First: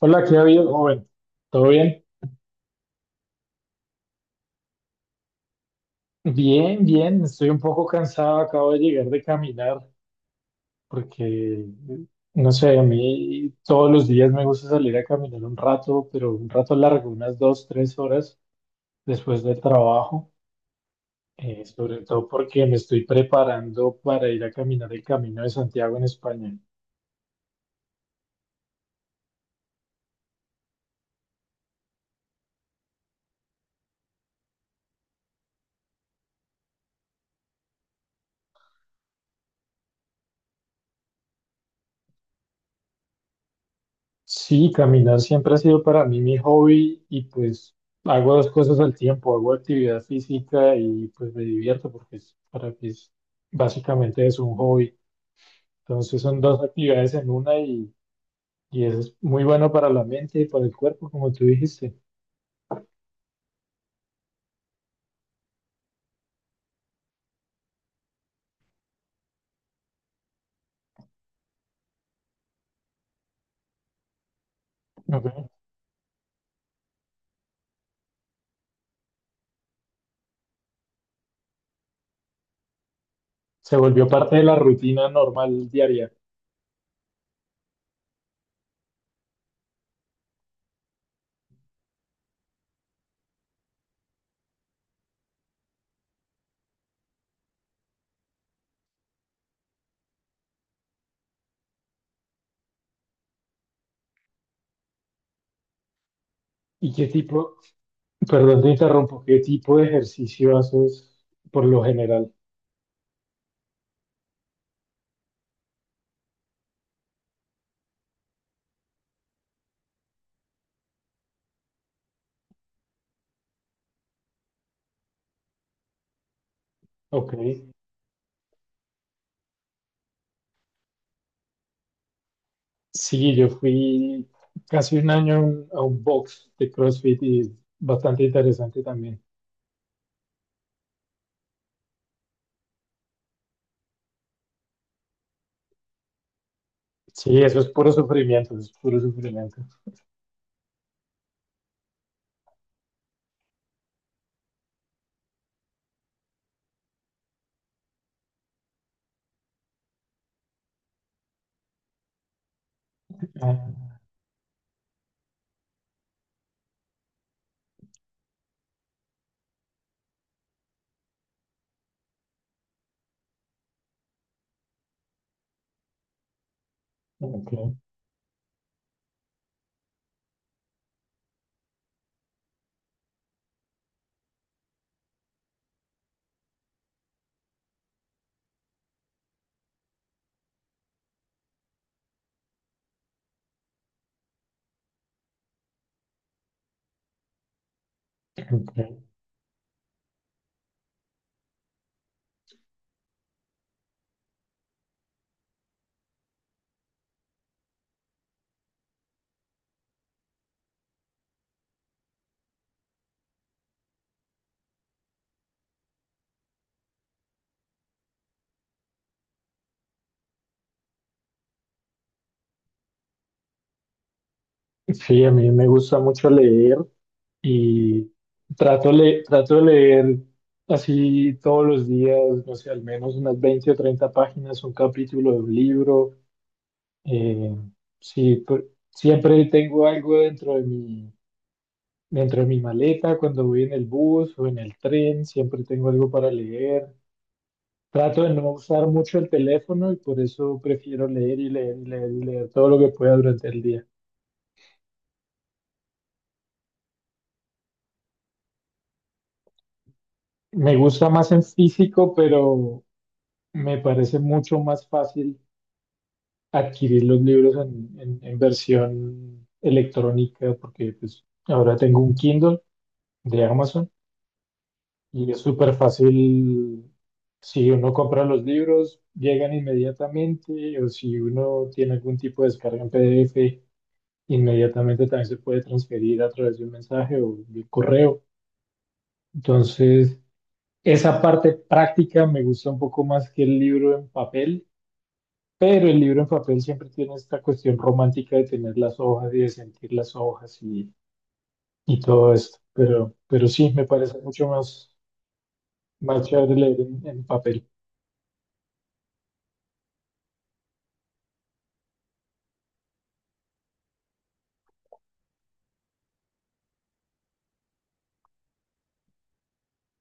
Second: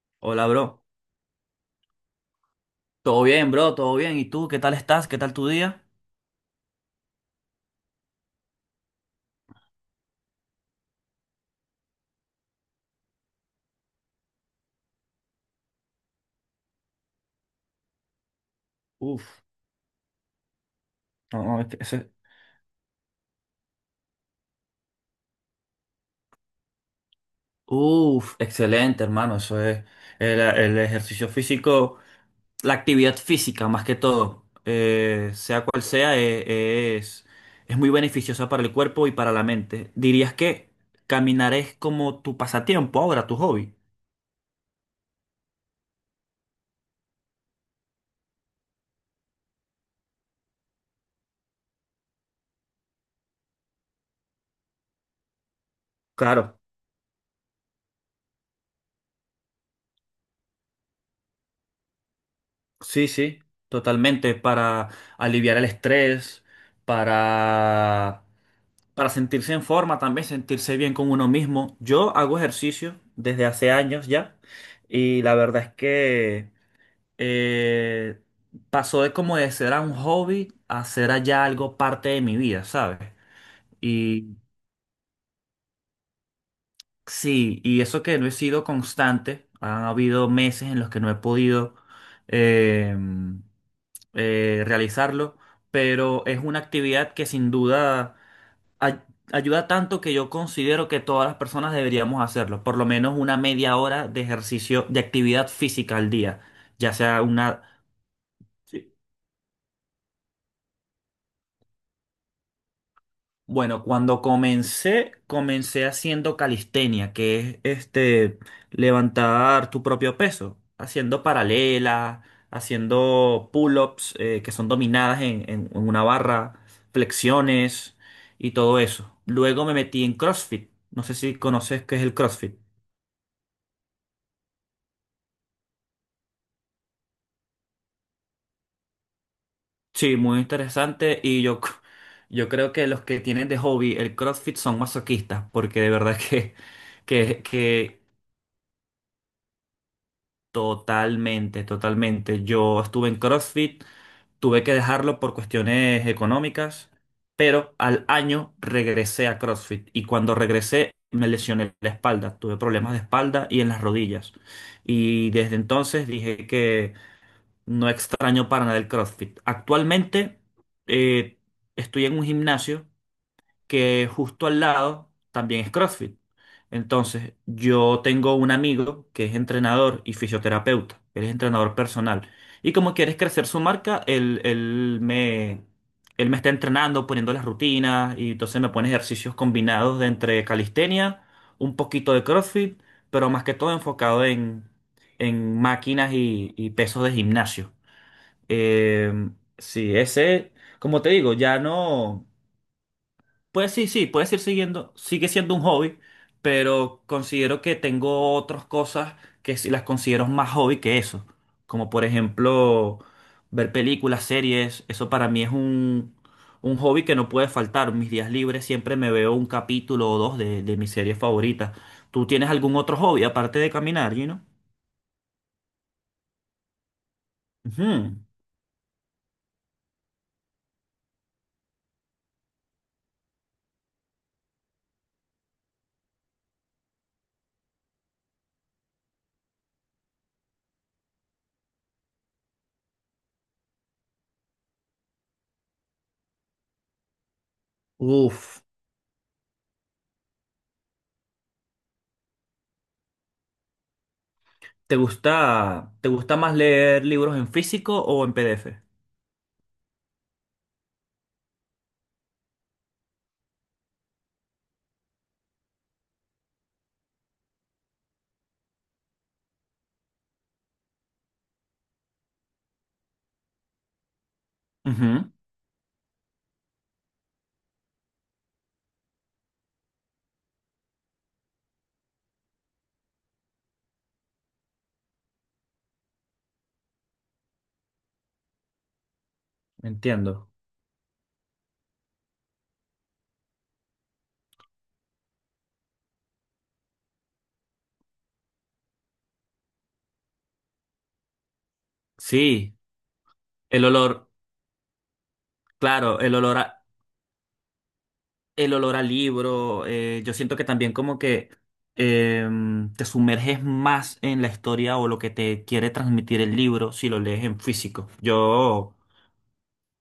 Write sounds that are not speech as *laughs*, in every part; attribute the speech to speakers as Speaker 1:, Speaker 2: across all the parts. Speaker 1: Hola, ¿qué ha
Speaker 2: Hola,
Speaker 1: habido,
Speaker 2: bro.
Speaker 1: joven? ¿Todo bien?
Speaker 2: Todo bien, bro, todo bien. ¿Y tú? ¿Qué tal estás? ¿Qué tal tu día?
Speaker 1: Bien, bien. Estoy un poco cansado. Acabo de llegar de caminar porque, no sé, a mí todos los días me gusta salir a caminar un rato, pero un rato largo, unas 2, 3 horas después
Speaker 2: Uf,
Speaker 1: del trabajo.
Speaker 2: no, no, es que
Speaker 1: Sobre
Speaker 2: ese-
Speaker 1: todo porque me estoy preparando para ir a caminar el Camino de Santiago en España.
Speaker 2: Uf, excelente, hermano. Eso es el ejercicio físico, la actividad física más que todo, sea cual sea, es muy beneficiosa para el cuerpo y para la mente. ¿Dirías que caminar es como tu pasatiempo ahora, tu hobby?
Speaker 1: Sí, caminar siempre ha sido para mí mi hobby y pues hago dos cosas al tiempo, hago actividad física y pues me divierto porque para mí es, básicamente es un hobby. Entonces son
Speaker 2: Claro.
Speaker 1: dos actividades en una y eso es muy bueno para la mente y para el cuerpo, como tú dijiste.
Speaker 2: Sí, sí, totalmente, para aliviar el estrés, para, para sentirse en forma también, sentirse bien con uno mismo. Yo hago ejercicio desde hace años ya y la
Speaker 1: Ok.
Speaker 2: verdad es que eh, pasó de como de ser a un hobby a ser allá algo parte de mi vida, ¿sabes?
Speaker 1: Se volvió
Speaker 2: Y
Speaker 1: parte de la rutina normal diaria.
Speaker 2: sí, y eso que no he sido constante, han habido meses en los que no he podido. em, realizarlo, pero es una actividad que sin duda ay- ayuda tanto que yo considero que todas las personas deberíamos hacerlo, por lo menos una media hora de ejercicio, de actividad física al día,
Speaker 1: ¿Y
Speaker 2: ya
Speaker 1: qué
Speaker 2: sea
Speaker 1: tipo,
Speaker 2: una...
Speaker 1: perdón te interrumpo, qué tipo de ejercicio haces por lo general?
Speaker 2: Bueno, cuando comencé, comencé haciendo calistenia, que es este levantar tu propio peso, haciendo paralelas, haciendo pull-ups que son dominadas en una barra,
Speaker 1: Ok.
Speaker 2: flexiones y todo eso. Luego me metí en CrossFit. No sé si conoces qué es el CrossFit.
Speaker 1: Sí, yo fui casi un año a un box de CrossFit y es bastante interesante también.
Speaker 2: Sí, muy interesante y yo, *laughs* yo creo que los que tienen de hobby el CrossFit son masoquistas, porque de verdad *laughs* que,
Speaker 1: Sí,
Speaker 2: que,
Speaker 1: eso es puro
Speaker 2: que
Speaker 1: sufrimiento, eso es puro sufrimiento.
Speaker 2: totalmente, totalmente. Yo estuve en CrossFit, tuve que dejarlo por cuestiones económicas, pero al año regresé a CrossFit y cuando regresé me lesioné la espalda, tuve problemas de espalda y en las
Speaker 1: Ah,
Speaker 2: rodillas. Y desde entonces dije que no extraño para nada el CrossFit. Actualmente eh, estoy en un gimnasio que justo al lado también es CrossFit. Entonces,
Speaker 1: ok,
Speaker 2: yo tengo un amigo que es entrenador y fisioterapeuta, él es entrenador personal. Y como quieres crecer su marca, él me está entrenando, poniendo las rutinas y entonces me pone ejercicios combinados de entre calistenia, un poquito de CrossFit, pero más que todo enfocado en máquinas y pesos de gimnasio.
Speaker 1: ok.
Speaker 2: Eh, sí, ese, como te digo, ya no. Pues sí, sí, puedes ir siguiendo, sigue siendo un hobby, pero considero que tengo otras cosas que sí las considero más hobby que eso, como por ejemplo ver películas, series, eso para mí es un hobby que no puede faltar. Mis días libres siempre me veo un capítulo o dos de mis series favoritas. ¿Tú tienes algún otro hobby aparte de caminar, Gino?
Speaker 1: Sí, a mí me gusta mucho leer y
Speaker 2: Ujú.
Speaker 1: trato, le trato de leer así todos los días, no sé, al menos unas 20 o 30 páginas, un capítulo de un libro. Eh, sí, siempre tengo algo dentro de mí dentro de mi maleta, cuando voy en el bus o en el tren, siempre tengo algo para leer. Trato de no
Speaker 2: Uf,
Speaker 1: usar mucho el teléfono y por eso prefiero leer y leer y leer y leer todo lo que pueda durante el día.
Speaker 2: te gusta más leer libros en físico o en PDF?
Speaker 1: Me gusta más en físico, pero me parece mucho más fácil adquirir los libros en, en versión electrónica porque pues, ahora tengo un Kindle de Amazon. Y
Speaker 2: Ujú,
Speaker 1: es súper fácil si uno compra los libros, llegan inmediatamente, o si uno tiene algún tipo de descarga en PDF, inmediatamente también se puede transferir a través de un mensaje o de correo. Entonces,
Speaker 2: entiendo.
Speaker 1: esa parte práctica me gusta un poco más que el libro en papel, pero el libro en papel siempre tiene esta cuestión romántica de tener las hojas y de sentir las hojas y todo esto.
Speaker 2: Sí.
Speaker 1: Pero sí,
Speaker 2: El
Speaker 1: me parece
Speaker 2: olor,
Speaker 1: mucho más,
Speaker 2: claro,
Speaker 1: más chévere leer en papel.
Speaker 2: el olor a libro. Yo siento que también como que te sumerges más en la historia o lo que te quiere transmitir el libro si lo lees en físico. Yo,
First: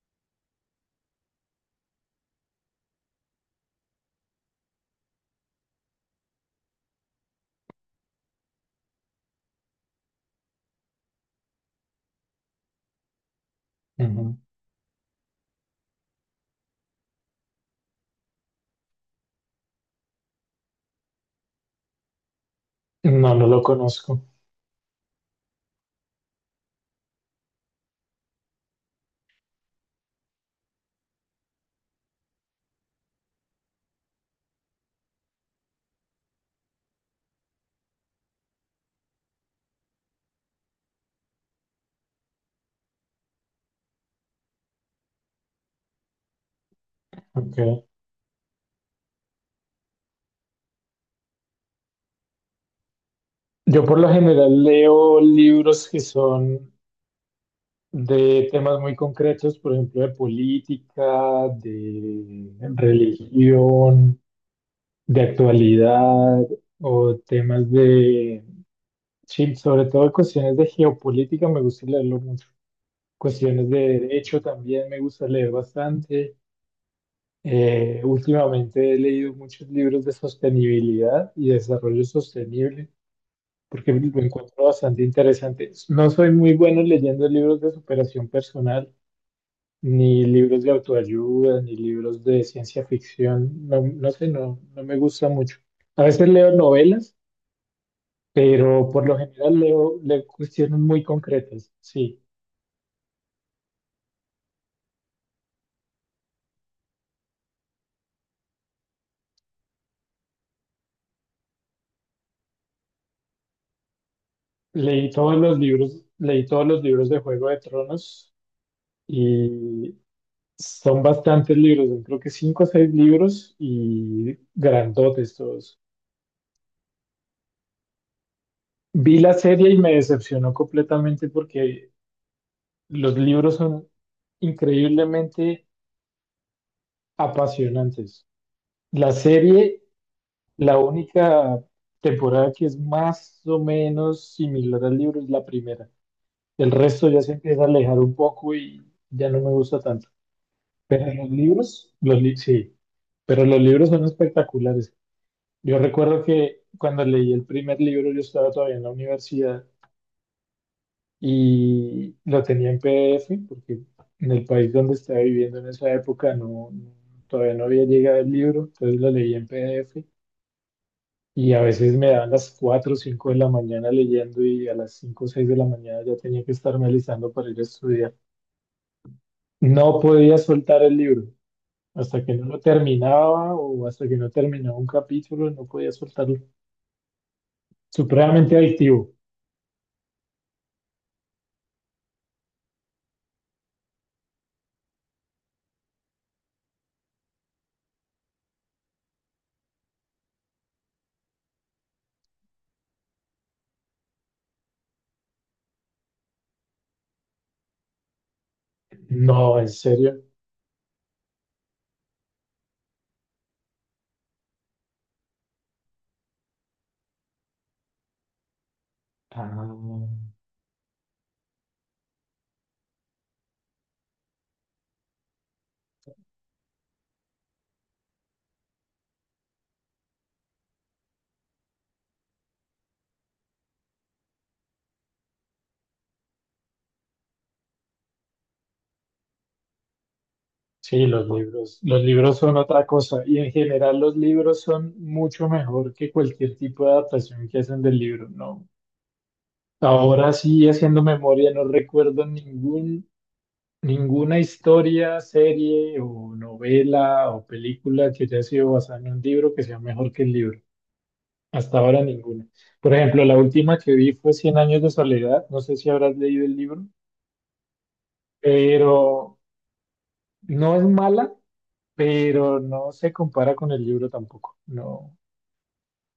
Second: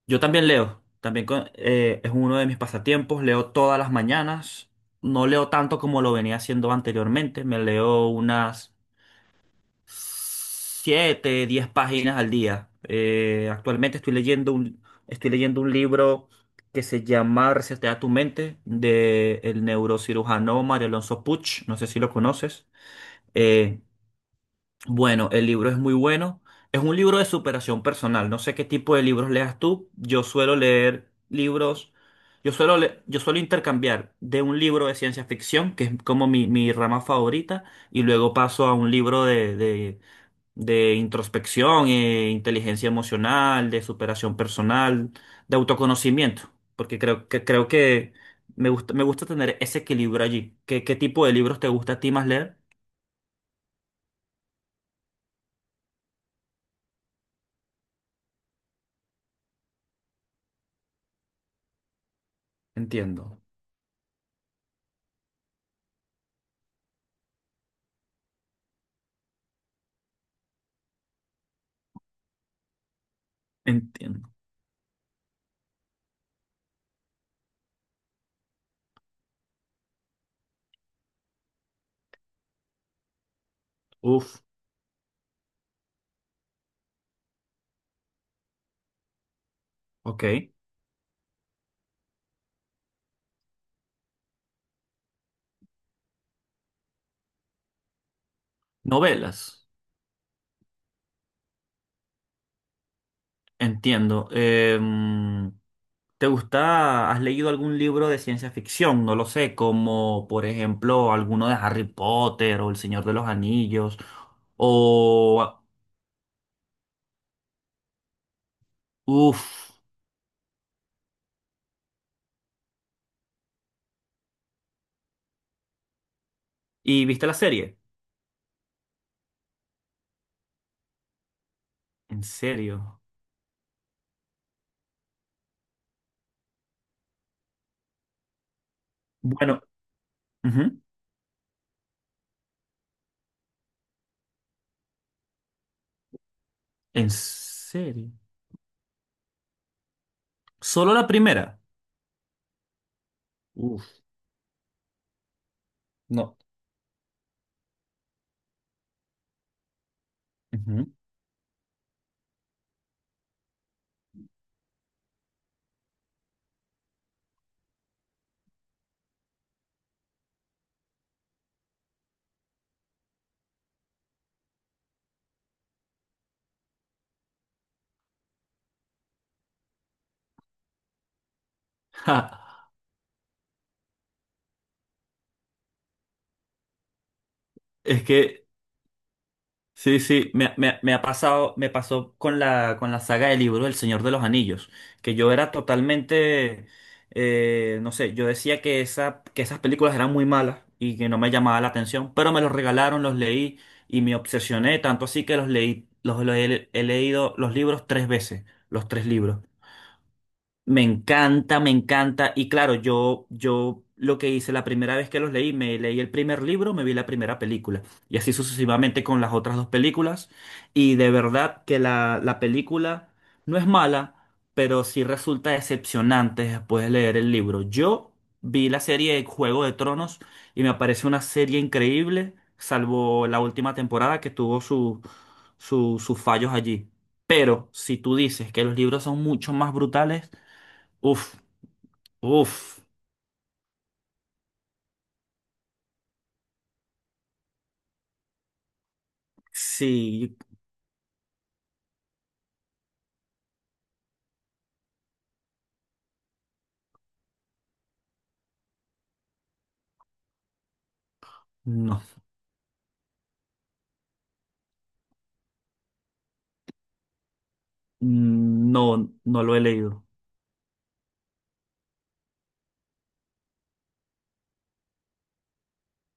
Speaker 2: yo también leo, también es uno de mis pasatiempos, leo todas las mañanas. No leo tanto como lo venía haciendo anteriormente, me leo unas siete, diez páginas al día. Actualmente
Speaker 1: Ujú.
Speaker 2: estoy leyendo un libro que se llama Resetea tu mente, de el neurocirujano Mario Alonso Puch. No sé si lo conoces.
Speaker 1: No, no lo
Speaker 2: Eh,
Speaker 1: conozco.
Speaker 2: bueno, el libro es muy bueno. Es un libro de superación personal. No sé qué tipo de libros leas tú. Yo suelo leer libros. Yo suelo, yo suelo intercambiar de un libro de ciencia ficción, que es como mi rama favorita, y luego paso a un libro de introspección, inteligencia emocional, de superación personal, de autoconocimiento, porque creo
Speaker 1: Okay.
Speaker 2: que me gusta tener ese equilibrio allí. ¿Qué, qué tipo de libros te gusta a ti más leer?
Speaker 1: Yo por lo general leo libros que son de temas muy concretos, por ejemplo, de política, de
Speaker 2: Entiendo,
Speaker 1: religión, de actualidad o temas de, sí, sobre todo cuestiones de geopolítica, me gusta leerlo mucho. Cuestiones de
Speaker 2: entiendo.
Speaker 1: derecho también me gusta leer bastante. Últimamente he leído muchos libros de sostenibilidad y desarrollo sostenible, porque lo
Speaker 2: Uf,
Speaker 1: encuentro bastante interesante. No soy muy bueno leyendo libros de superación personal,
Speaker 2: ok.
Speaker 1: ni libros de autoayuda, ni libros de ciencia ficción. No, no sé, no, no me gusta mucho. A veces leo novelas, pero por lo general
Speaker 2: Novelas,
Speaker 1: leo, leo cuestiones muy concretas. Sí,
Speaker 2: entiendo. ¿Te gusta, has leído algún libro de ciencia ficción? No lo sé, como por ejemplo alguno de Harry Potter o El Señor de los Anillos
Speaker 1: leí todos
Speaker 2: o...
Speaker 1: los libros, leí todos los libros de Juego de Tronos
Speaker 2: Uf.
Speaker 1: y son bastantes libros, yo creo que 5 o 6 libros y grandotes todos.
Speaker 2: ¿Y viste la serie?
Speaker 1: Vi la serie y me decepcionó completamente porque
Speaker 2: ¿En serio?
Speaker 1: los libros son increíblemente apasionantes. La
Speaker 2: Bueno,
Speaker 1: serie, la
Speaker 2: ujú,
Speaker 1: única temporada que es más o menos similar al libro es la primera. El resto
Speaker 2: ¿en
Speaker 1: ya se empieza a alejar
Speaker 2: serio?
Speaker 1: un poco y ya no me gusta tanto.
Speaker 2: ¿Solo
Speaker 1: Pero
Speaker 2: la
Speaker 1: los
Speaker 2: primera?
Speaker 1: libros, sí, pero los libros
Speaker 2: Uf,
Speaker 1: son espectaculares. Yo recuerdo
Speaker 2: no.
Speaker 1: que cuando leí el primer libro yo estaba todavía en la universidad
Speaker 2: Ujú.
Speaker 1: y lo tenía en PDF porque en el país donde estaba viviendo en esa época todavía no había llegado el libro, entonces lo leía en PDF y a veces me daban las 4 o 5 de la mañana leyendo y a las 5 o 6 de la mañana ya tenía que estarme alistando para ir a estudiar. No podía soltar el libro. Hasta que no lo
Speaker 2: Ja,
Speaker 1: terminaba o hasta que no terminaba un capítulo, no podía soltarlo.
Speaker 2: es que,
Speaker 1: Supremamente adictivo.
Speaker 2: sí, sí, me ha pasado, me pasó con la saga de libros El Señor de los Anillos, que yo era totalmente, no sé, yo decía que, esa, que esas películas eran muy malas y que no me llamaba la atención, pero me los regalaron, los leí y me obsesioné, tanto así que los leí, los, los he leído los libros tres veces, los tres libros.
Speaker 1: No, en serio.
Speaker 2: Me encanta, me encanta. Y claro, yo lo que hice la primera vez que los leí, me leí el primer libro, me vi la primera película. Y así sucesivamente con las otras
Speaker 1: Ah.
Speaker 2: dos películas. Y de verdad que la película no es mala, pero sí resulta decepcionante después de leer el libro. Yo vi la serie de Juego de Tronos y me parece una serie increíble, salvo la última temporada que tuvo su, sus fallos allí. Pero si tú dices que los libros son mucho más brutales,
Speaker 1: Sí,
Speaker 2: uf,
Speaker 1: los libros son
Speaker 2: uf.
Speaker 1: otra cosa y en general los libros son mucho mejor que cualquier tipo de adaptación que hacen del libro, ¿no? Ahora
Speaker 2: Sí,
Speaker 1: sí, haciendo memoria, no recuerdo ningún, ninguna historia, serie o novela o película que haya sido basada en un libro que sea mejor que el libro. Hasta
Speaker 2: no,
Speaker 1: ahora ninguna. Por ejemplo, la última que vi fue Cien años de soledad, no sé si habrás leído el libro,
Speaker 2: no,
Speaker 1: pero
Speaker 2: no lo he leído.
Speaker 1: no es mala, pero no se compara con el libro tampoco. No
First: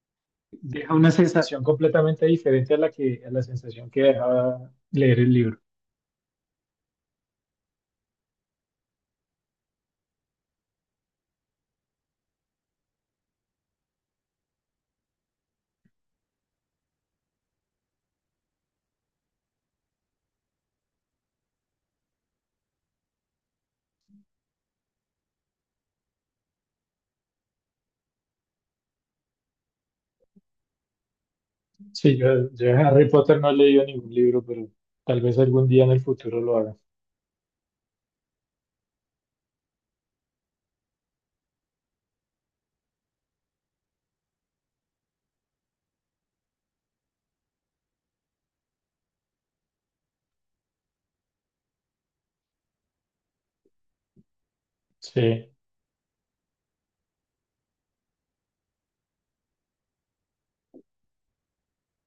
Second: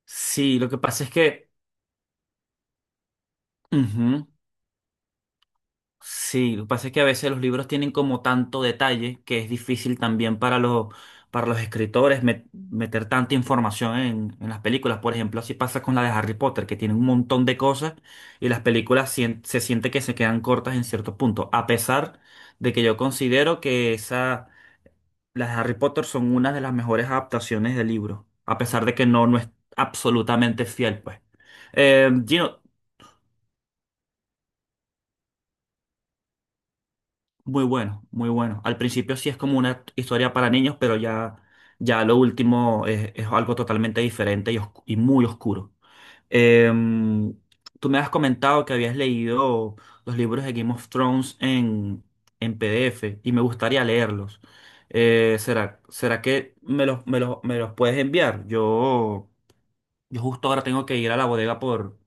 Speaker 2: Sí, lo que
Speaker 1: deja
Speaker 2: pasa
Speaker 1: una
Speaker 2: es que,
Speaker 1: sensación completamente diferente a la que a la sensación que
Speaker 2: ujú,
Speaker 1: dejaba leer el libro.
Speaker 2: sí, lo que pasa es que a veces los libros tienen como tanto detalle que es difícil también para los escritores meter tanta información en las películas. Por ejemplo, así pasa con la de Harry Potter, que tiene un montón de cosas y las películas se siente que se quedan cortas en cierto punto, a pesar de que yo considero que esa las de Harry Potter son una de las mejores adaptaciones del libro, a pesar de que no, no es absolutamente fiel, pues.
Speaker 1: Sí, yo,
Speaker 2: Gino,
Speaker 1: yo de Harry Potter no he leído ningún libro, pero tal vez algún día en el futuro lo haga.
Speaker 2: muy bueno, muy bueno. Al principio sí es como una historia para niños, pero ya, ya lo último es algo totalmente diferente y, y muy oscuro. Eh, tú me has comentado que habías leído los libros de Game of Thrones en PDF y me gustaría leerlos.
Speaker 1: Sí,
Speaker 2: ¿Será, será que me los, me los, me los puedes enviar? Yo... Yo justo ahora tengo que ir a la bodega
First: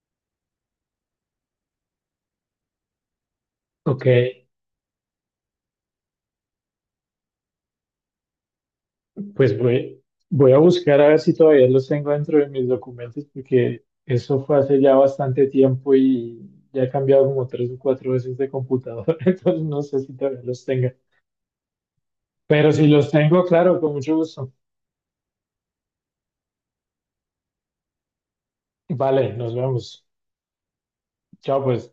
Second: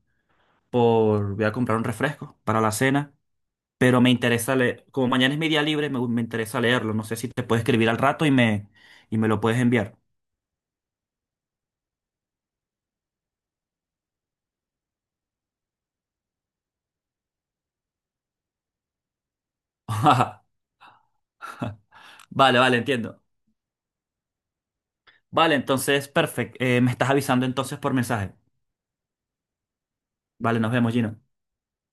Speaker 2: por, voy a comprar un refresco para la cena, pero
Speaker 1: ok.
Speaker 2: me interesa leer, como mañana es mi día libre, me interesa leerlo. No sé si te puedes escribir al rato y me lo
Speaker 1: Pues
Speaker 2: puedes enviar.
Speaker 1: voy, voy a buscar a ver si todavía los tengo dentro de mis documentos, porque eso fue hace ya bastante tiempo y ya he cambiado como 3 o 4 veces de computador, *laughs* entonces no sé si todavía los
Speaker 2: *laughs*
Speaker 1: tenga.
Speaker 2: Vale,
Speaker 1: Pero
Speaker 2: vale,
Speaker 1: si los
Speaker 2: entiendo.
Speaker 1: tengo, claro, con mucho gusto.
Speaker 2: Vale, entonces, perfecto. Me estás avisando entonces por mensaje.
Speaker 1: Vale, nos vemos.
Speaker 2: Vale, nos vemos, Gino.
Speaker 1: Chao, pues.